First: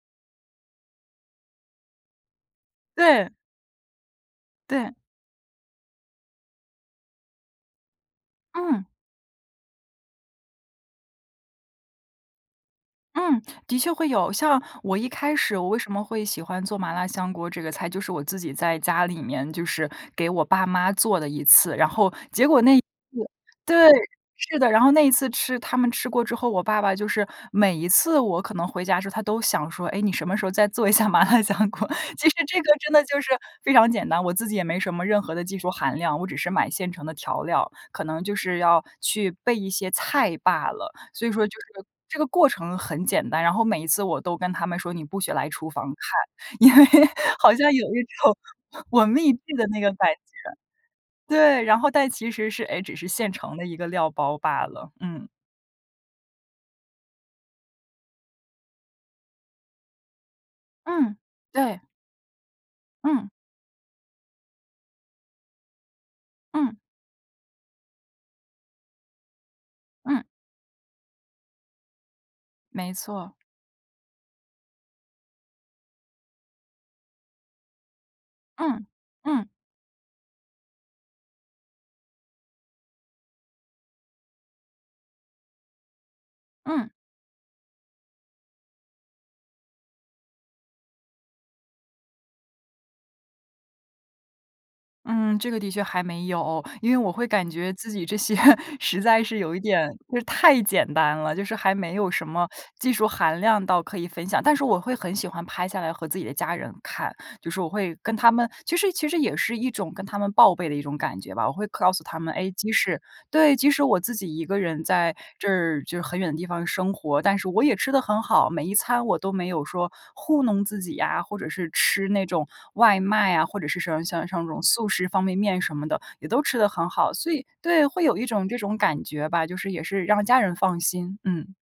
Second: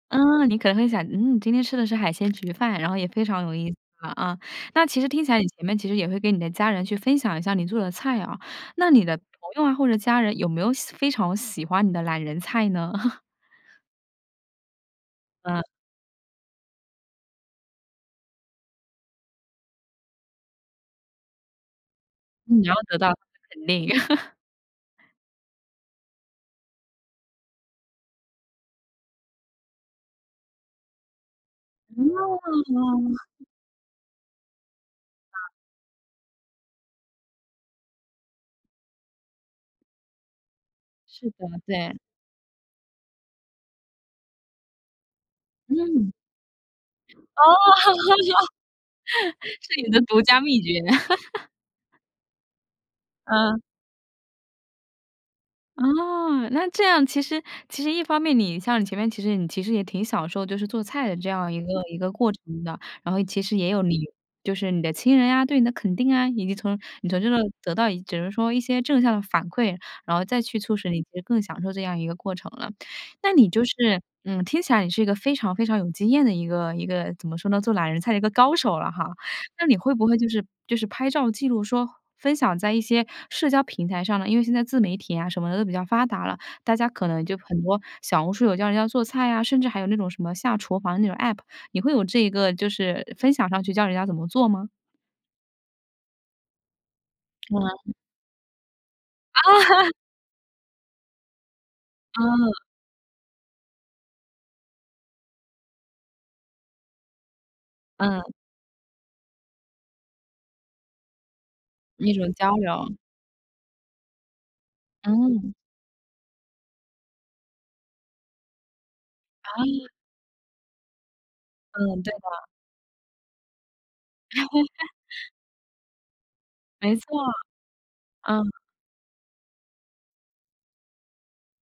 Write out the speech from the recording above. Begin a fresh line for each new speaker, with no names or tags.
嗯，你可能会想，嗯，你今天吃的是海鲜焗饭，然后也非
对。
常有意思啊。那
对。
其实听起来你们其实也会跟你的家人去分享一下你做的菜啊，
嗯。
那你的朋友啊，或者家人有没有喜非常喜欢你的懒人菜呢？
嗯，的确会有。像我一开始
嗯。
我为什么会喜欢做麻辣香锅这个菜，就是我自己在家里面，就是给我爸妈做了一次。然后结
嗯，
果
你要
那一次
得到肯定。
对，是的，然后那一次吃他们吃过之后，我爸爸就是每一次我可能回家之后他都想说，哎，你什么时候再做一下麻辣香锅。其实这个真的
嗯。
就是非常简单，我自己也没什么任何的技术含量，我只是买现成的调料，可能就是要去备一些菜罢了，所
是
以说就
的，
是
对。
这个过程很简单。然后每一次我都跟他们说你不许来厨房
嗯。
看，因为
哦。
好像有一种我密闭的那
是你
个
的
感觉。
独家秘诀。
对，然后但其实是，诶，只是现成
嗯。
的一个料包罢了，嗯。
哦，那这样其实其实一方面你像你前面其实你其实也挺享受就是做菜的
嗯，
这样一个
对。
一个过程的。然后
嗯。
其实也有你就是你的亲人啊，对你的肯定啊，以及
嗯。
从你从这得到只能说一些正向的反馈，然
嗯。
后再去促使你就更享受这样一个过程了。
没
那
错。
你就是，嗯，听起来你是一个非常非常有经验的一个一个怎么说呢，做懒人菜的一个高手
嗯，
了哈。
嗯。
那你会不会就是就是拍照记录说分享在一些社交平台上呢，因为现在自媒体啊什么的都比较发达了，大家
嗯。
可能就很多小红书有教人家做菜啊，甚至还有那种什么下厨房那种 APP，你会有这一个就是分享上去教人家怎么做吗？
嗯，这个的确还没有，因为我会感觉自
嗯。
己这些实在
啊。
是有一点 就是太简单了，就是还没有什么
嗯。
技术含量到可以分享。但是我会很喜欢拍下来和自己的家人看，就是我会跟
嗯。
他们其实其实也是一种跟他们报备的一种感觉吧。我会告诉
一
他们，
种
诶，
交
即
流。
使对，即使我自己一个人在
嗯。
这就是很远的地方生活，但是我也吃得很好，每一餐我都没有
嗯。
说糊弄自己啊，或者是
嗯，
吃
对
那
的。
种外卖啊，或者是说像像那种素食方 便面什么的也都吃得很
没错。
好，所以对，会有一种
嗯。
这种感觉吧，就是也是让家人放心。嗯。